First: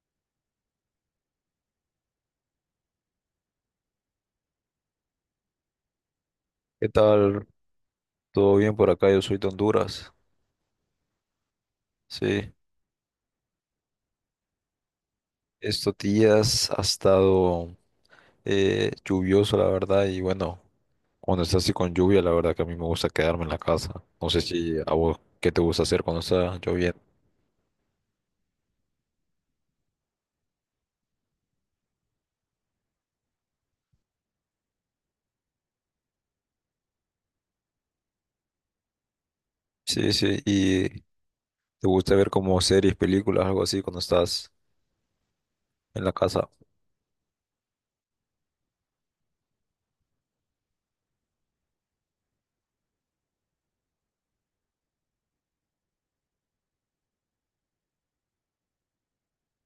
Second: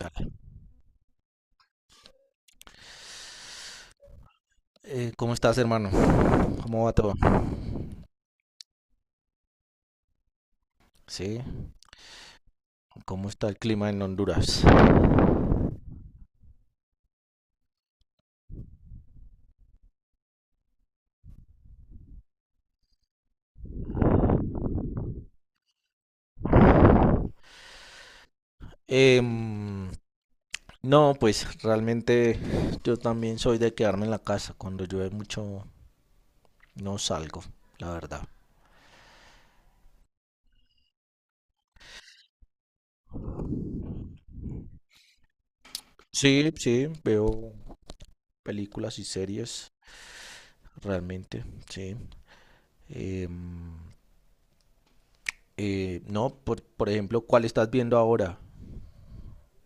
Dale. ¿Cómo estás, hermano? ¿Cómo ¿Qué va todo? tal? ¿Todo bien por acá? Yo soy de Honduras. Sí, Sí, ¿cómo está el clima en Honduras? estos días ha estado lluvioso, la verdad, y bueno, cuando está así con lluvia, la verdad que a mí me gusta quedarme en la casa. No sé si a vos, ¿qué te gusta hacer cuando está lloviendo? Em, no, pues realmente yo también soy de quedarme en la casa. Cuando llueve mucho no salgo, la verdad. Sí, sí, y te gusta ver como series, películas, algo así cuando estás en la casa. Sí, sí, veo películas y series, realmente, sí. Em, no, por ejemplo, ¿cuál estás viendo ahora?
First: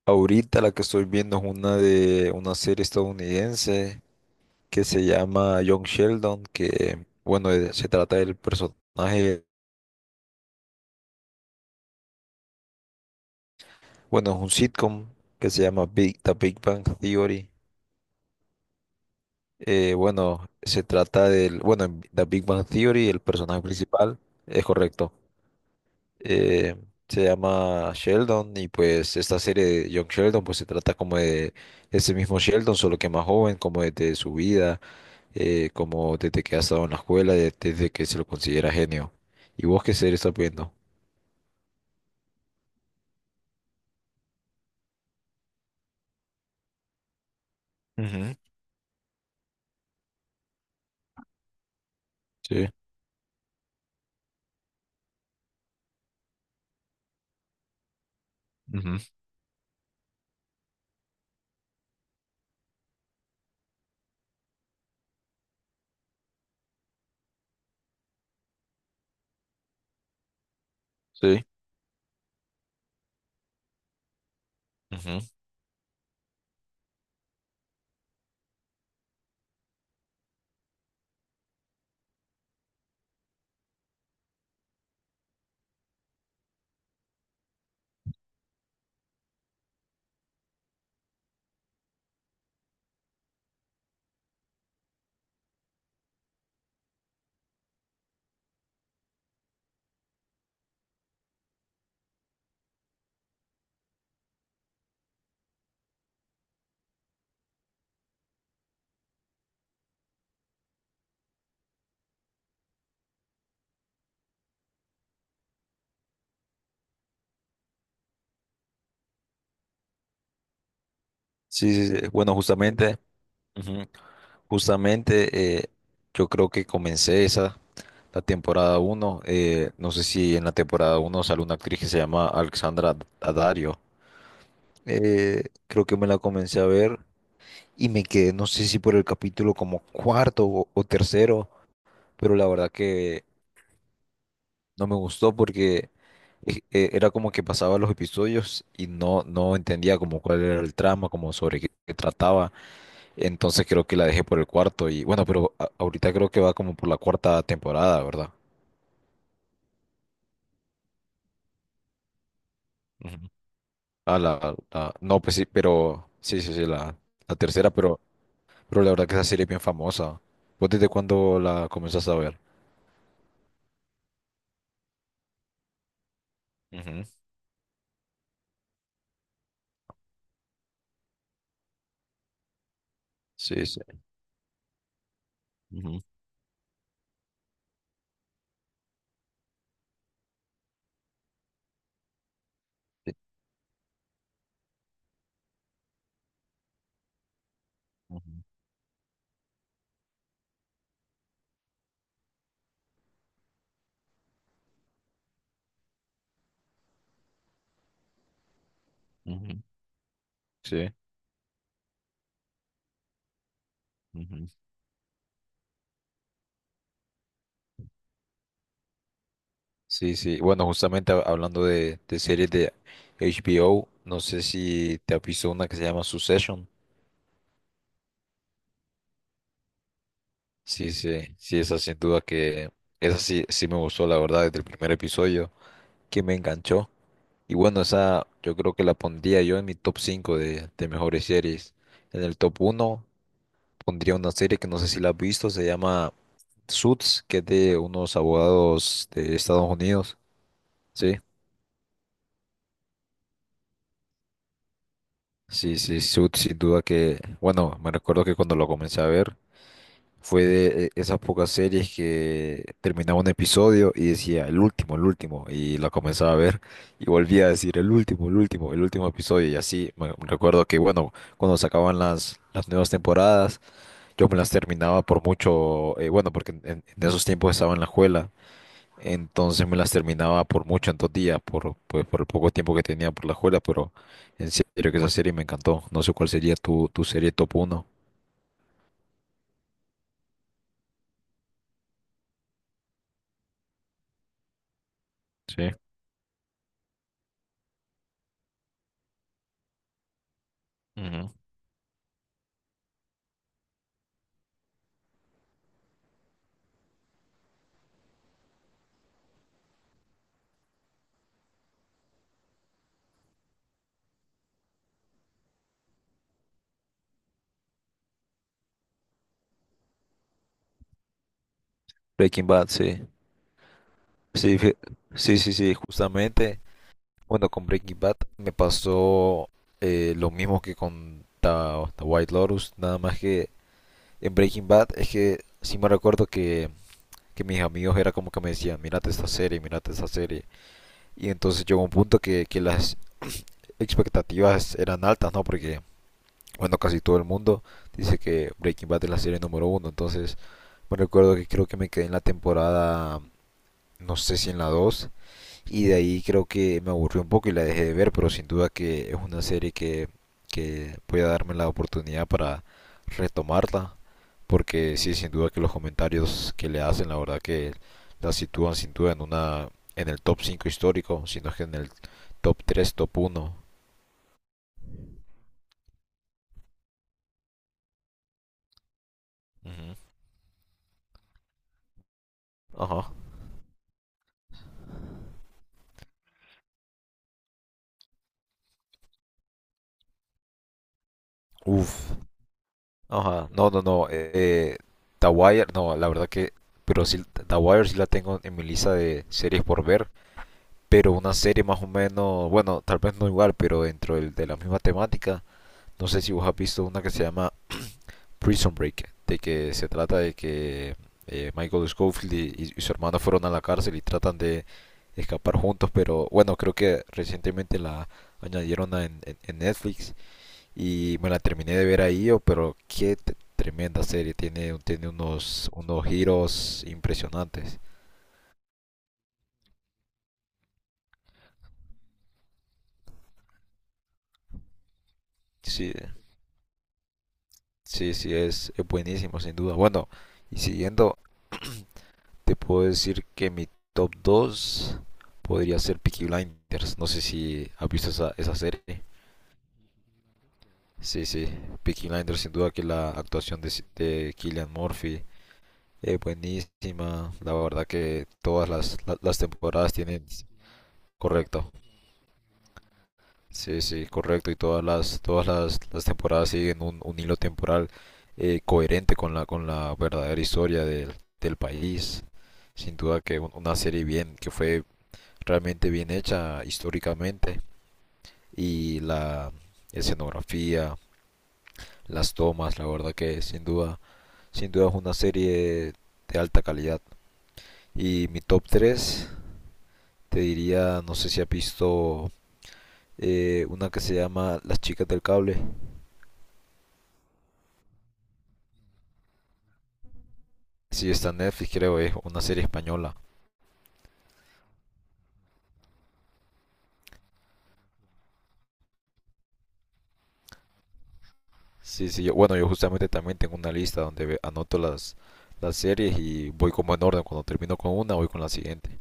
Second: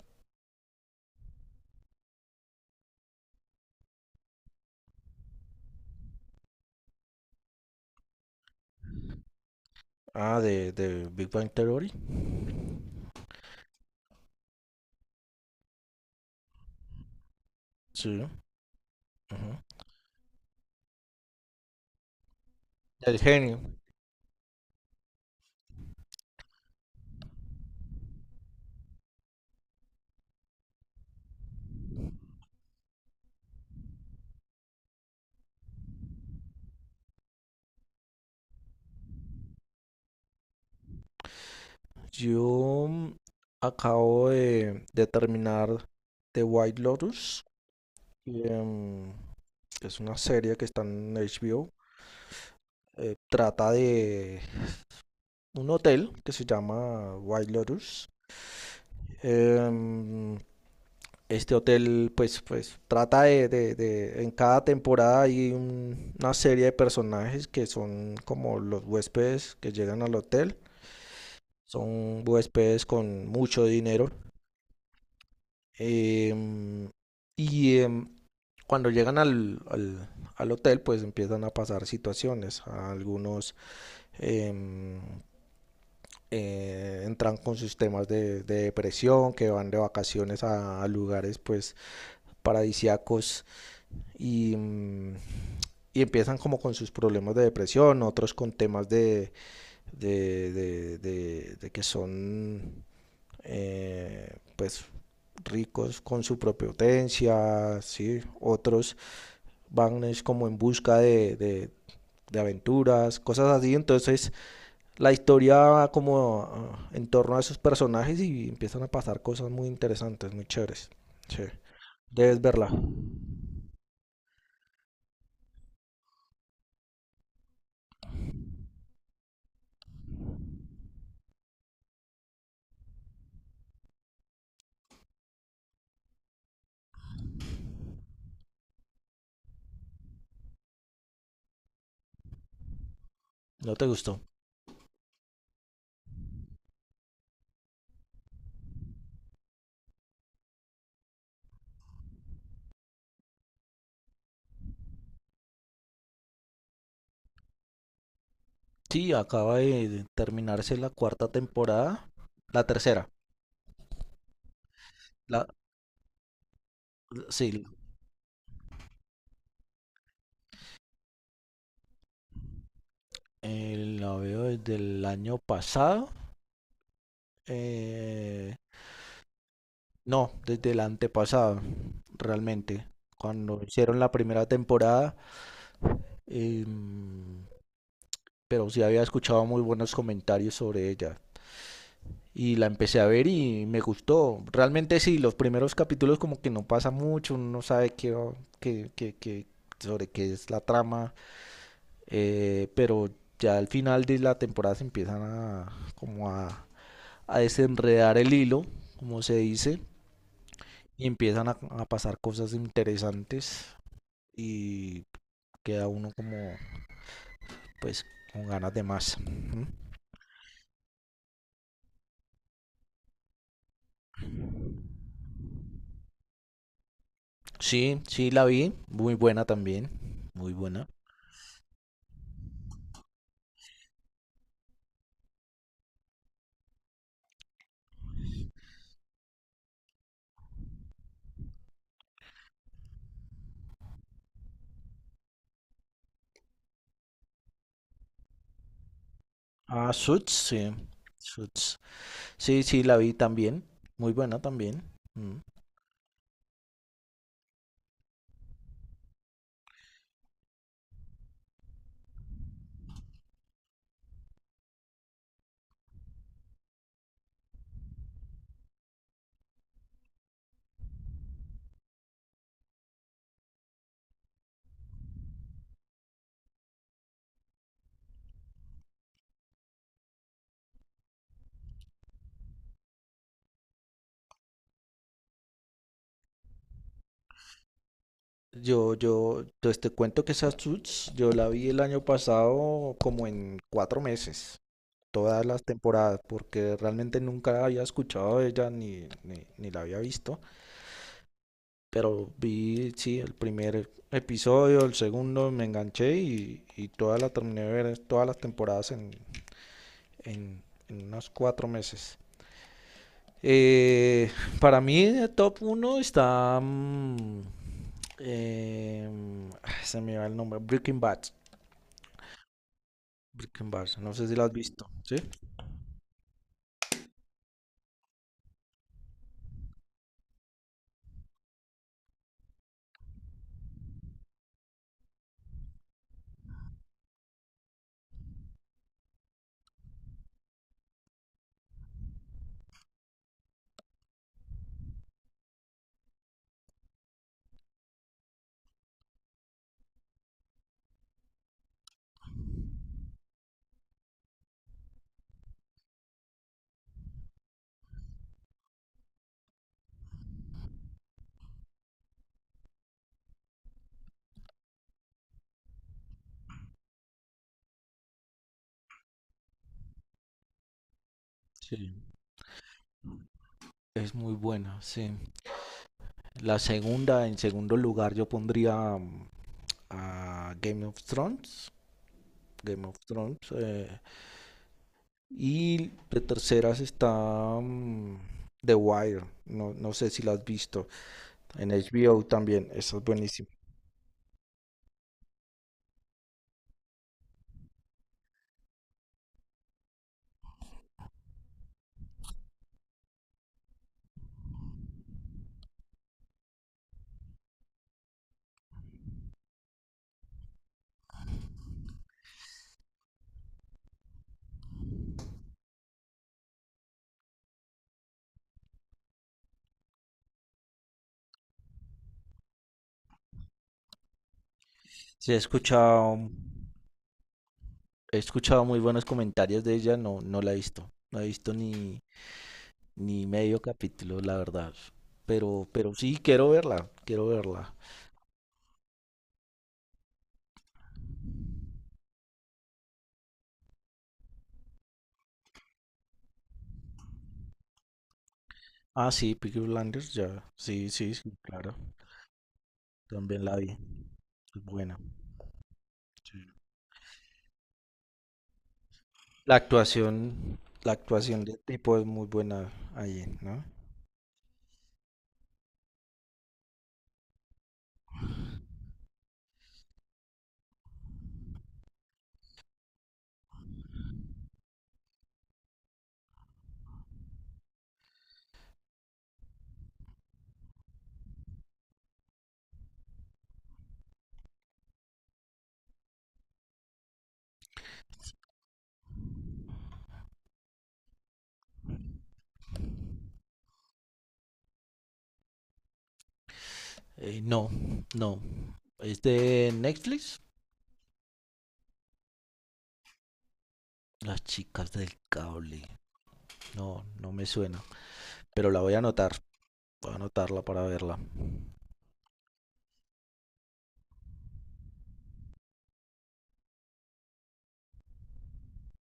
Ahorita la que estoy viendo es una de una serie estadounidense que se llama Young Sheldon, que bueno, se trata del personaje. Ah, de Big Bang Theory. Bueno, es un sitcom que se llama Big, The Big Bang Theory. Sí. Ujú. Bueno, se trata del, bueno, en The Big Bang Theory, Del el genio. personaje principal, es correcto. eh, Se llama Sheldon y pues esta serie de Young Sheldon pues se trata como de ese mismo Sheldon, solo que más joven, como desde su vida, como desde que ha estado en la escuela, desde que se lo considera genio. ¿Y vos qué serie estás viendo? Yo acabo de terminar The White Lotus, que Ujú. mm, es una serie que está en HBO. Sí, Eh, trata de un hotel que se llama White Lotus. ujú, Em, este hotel, pues, pues trata de en cada temporada hay una serie de personajes que son como los huéspedes que llegan al hotel. sí, Son huéspedes con mucho dinero. ujú. em, y em, Cuando llegan al hotel, pues empiezan a pasar situaciones. Algunos em, entran con sus temas de depresión, que van de vacaciones a lugares pues paradisíacos y y empiezan como con sus problemas de depresión, otros con temas de que son pues ricos con su propia potencia, ¿sí? Otros van es como en busca de aventuras, cosas así. Entonces la historia va como en torno a esos personajes y empiezan a pasar cosas muy interesantes, muy chéveres. Sí. Sí, sí, sí, bueno, Debes verla. justamente. Ujú. Justamente, yo creo que comencé esa, la temporada uno. Eh, no sé si en la temporada uno sale una actriz que se llama Alexandra Daddario. Creo que me la comencé a ver y me quedé, no sé si por el capítulo como cuarto o tercero, pero la verdad que ¿No te gustó? no me gustó porque era como que pasaba los episodios y no, no entendía como cuál era el trama, como sobre qué, qué trataba. Entonces creo que la dejé por el cuarto y bueno, pero ahorita creo que va como por la cuarta temporada, ¿verdad? Sí, acaba de terminarse la cuarta temporada. La tercera. Ujú. Ah, la, no, pues La, sí, pero sí, sí, sí, la sí, tercera, pero la verdad que esa serie es bien famosa. ¿Vos desde cuándo la comenzás a ver? La veo desde el año pasado. Ujú, eh, no, desde el antepasado, realmente. Cuando sí, hicieron la primera temporada, ujú, eh, pero sí había escuchado muy buenos comentarios sobre ella. Y la empecé a sí, ver y me gustó. Realmente sí, los primeros capítulos como que no pasa mucho, uno no sabe qué, ujú, qué- qué- qué- sobre qué es la trama, pero ya al final de la temporada se empiezan a como a desenredar el hilo, como se ujú, dice, sí, y empiezan a pasar cosas interesantes ujú. y queda uno como pues con ganas de más. Ujú. Sí. Sí. Bueno, justamente hablando de series de HBO, no sé si te has visto una que se llama Succession. Sí, sí, la vi. Muy buena también. Muy buena. Sí, sí, sí, esa sin duda que esa sí, sí me gustó, la verdad, desde el primer episodio, que me enganchó. Y bueno, esa yo creo que la pondría yo en mi top 5 de mejores series. En el top uno pondría una serie que no sé si la has visto, se llama Suits, que es de unos abogados de Estados Ah, Unidos. Suits, sí. Sí, Suits. Sí, sí, la vi también. Muy buena también. Mm. sí, sí, Suits sin duda que, bueno, me recuerdo que cuando lo comencé a ver, fue de esas pocas series que terminaba un episodio y decía el último, y la comenzaba a ver y volvía a decir el último, el último, el último episodio y así. Me recuerdo que, bueno, cuando sacaban las nuevas temporadas, yo me las terminaba por mucho, bueno, porque en esos tiempos estaba en la escuela, entonces me las terminaba por mucho en dos días, por, pues, por el poco tiempo que tenía por la escuela, pero en serio que esa serie me encantó. No sé cuál sería tu, tu serie top uno. Pues te cuento que esa Suits, yo la vi el año pasado como en cuatro meses. Todas las Sí. temporadas, porque realmente nunca había escuchado de ella ni la había visto. Ujú. Pero vi, sí, el primer episodio, el segundo, me enganché y toda la terminé de ver todas las temporadas en en unos cuatro meses. Eh, para mí, el top uno está. Eh, Se me va el nombre. Breaking Bad. Breaking Bad, sí. Breaking Bad. No sé si la has Sí, visto. ¿Sí? sí, sí, sí, justamente. Bueno, con Breaking Bad me pasó lo mismo que con The White Lotus, nada más que en Breaking Bad es que sí me recuerdo que mis amigos era como que me decían, mírate esta serie, mírate esta serie. Y entonces llegó un punto que las expectativas eran altas, ¿no? Porque, bueno, casi todo el mundo dice que Breaking Bad es la serie número uno. Entonces me recuerdo que creo que me quedé en la temporada, no sé si en la dos. Y de ahí creo que me aburrió un poco y la dejé de ver, pero sin duda que es una serie que voy a darme la oportunidad para retomarla, porque sí, sin duda que los comentarios que le hacen, la verdad que la sitúan sin duda en una, en el top 5 histórico, sino que en el Sí. top tres, top uno. Es muy buena, sí. La segunda, en segundo lugar, yo pondría Ujú. a Game of Thrones. Game of Ajá. Thrones. Y de terceras está The Wire. No, no sé si la has visto. En Uf. HBO también. Eso es buenísimo. Ajá. No, no, no. The Wire, no, la verdad que, pero sí, The Wire sí la tengo en mi lista de series por ver. Pero una serie más o menos, bueno, tal vez no igual, pero dentro de la misma temática, no sé si vos has visto una que se llama Prison Break, de que se trata de que Michael Scofield y su hermano fueron a la cárcel y tratan de escapar juntos, pero bueno, creo que recientemente la añadieron en Netflix y me la terminé de ver ahí, oh, pero qué tremenda serie, tiene, tiene Sí, he unos, unos escuchado, giros impresionantes. He escuchado muy buenos comentarios de ella, no, no la he visto. No he visto ni medio capítulo, la verdad. Sí, Pero sí, quiero verla, quiero verla. sí, sí, es buenísimo, sin duda. Bueno, y siguiendo, te puedo decir que mi top 2 podría ser Peaky Blinders. No sé si has visto esa, esa serie. Ah, sí, Peaky Blinders, ya. Sí, sí, Sí, sí, sí, claro. Peaky Blinders, sin duda que la También la actuación vi. De Es Cillian buena. Murphy es Sí. buenísima. La verdad que todas las, las temporadas tienen... La actuación del Correcto. tipo es muy buena ahí, ¿no? Sí, sí, correcto. Y todas las temporadas siguen un hilo temporal coherente con la verdadera historia del, del país. Sin duda que una serie bien, que fue realmente bien hecha históricamente. Y la escenografía, las tomas, la verdad que sin duda, sin duda es una serie de alta calidad. Y mi top 3 te diría, no sé si has visto una que se llama Las chicas del cable. No, no. ¿Es de Netflix? Sí, está en Netflix, creo, es una serie española. Las chicas del cable. No, no me suena. Pero la voy a anotar. Voy a anotarla para verla. Sí, sí, bueno, yo justamente también tengo una lista donde anoto las series y voy como en orden. Cuando termino con una, voy con la siguiente.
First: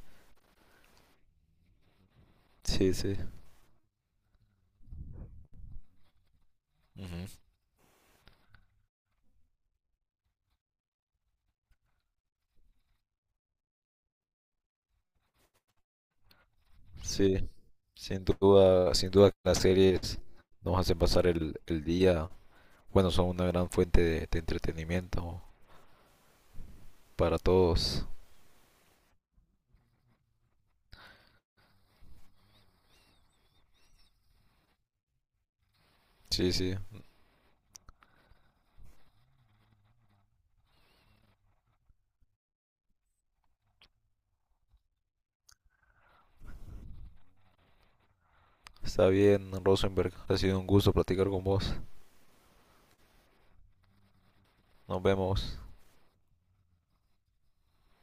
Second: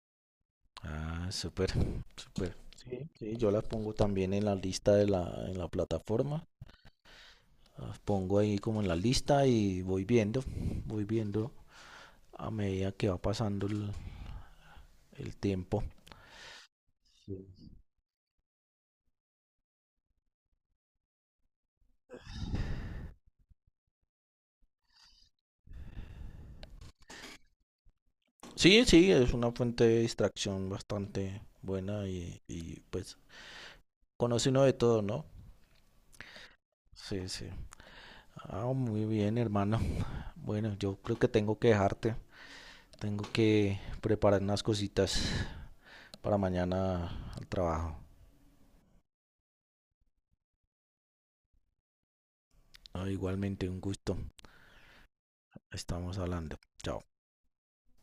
Ah, súper, Súper. Sí, Sí, sí. sí, yo la pongo también en la lista en la plataforma. Ujú. Las pongo ahí como en la lista y voy viendo a medida que va pasando el tiempo. Sí. Sí, sin duda, sin duda que las series nos hacen pasar el día. Bueno, son una gran fuente de entretenimiento para todos. Sí, sí, es una fuente de distracción bastante buena y pues conoce uno de todo, ¿no? Sí, sí. Sí, sí. Ah, muy bien, hermano. Bueno, yo creo que tengo que dejarte. Tengo que preparar unas cositas para mañana al trabajo. Está bien, Rosenberg. Ha sido un gusto platicar con vos. Ah, igualmente un gusto. Nos vemos. Estamos hablando. Chao.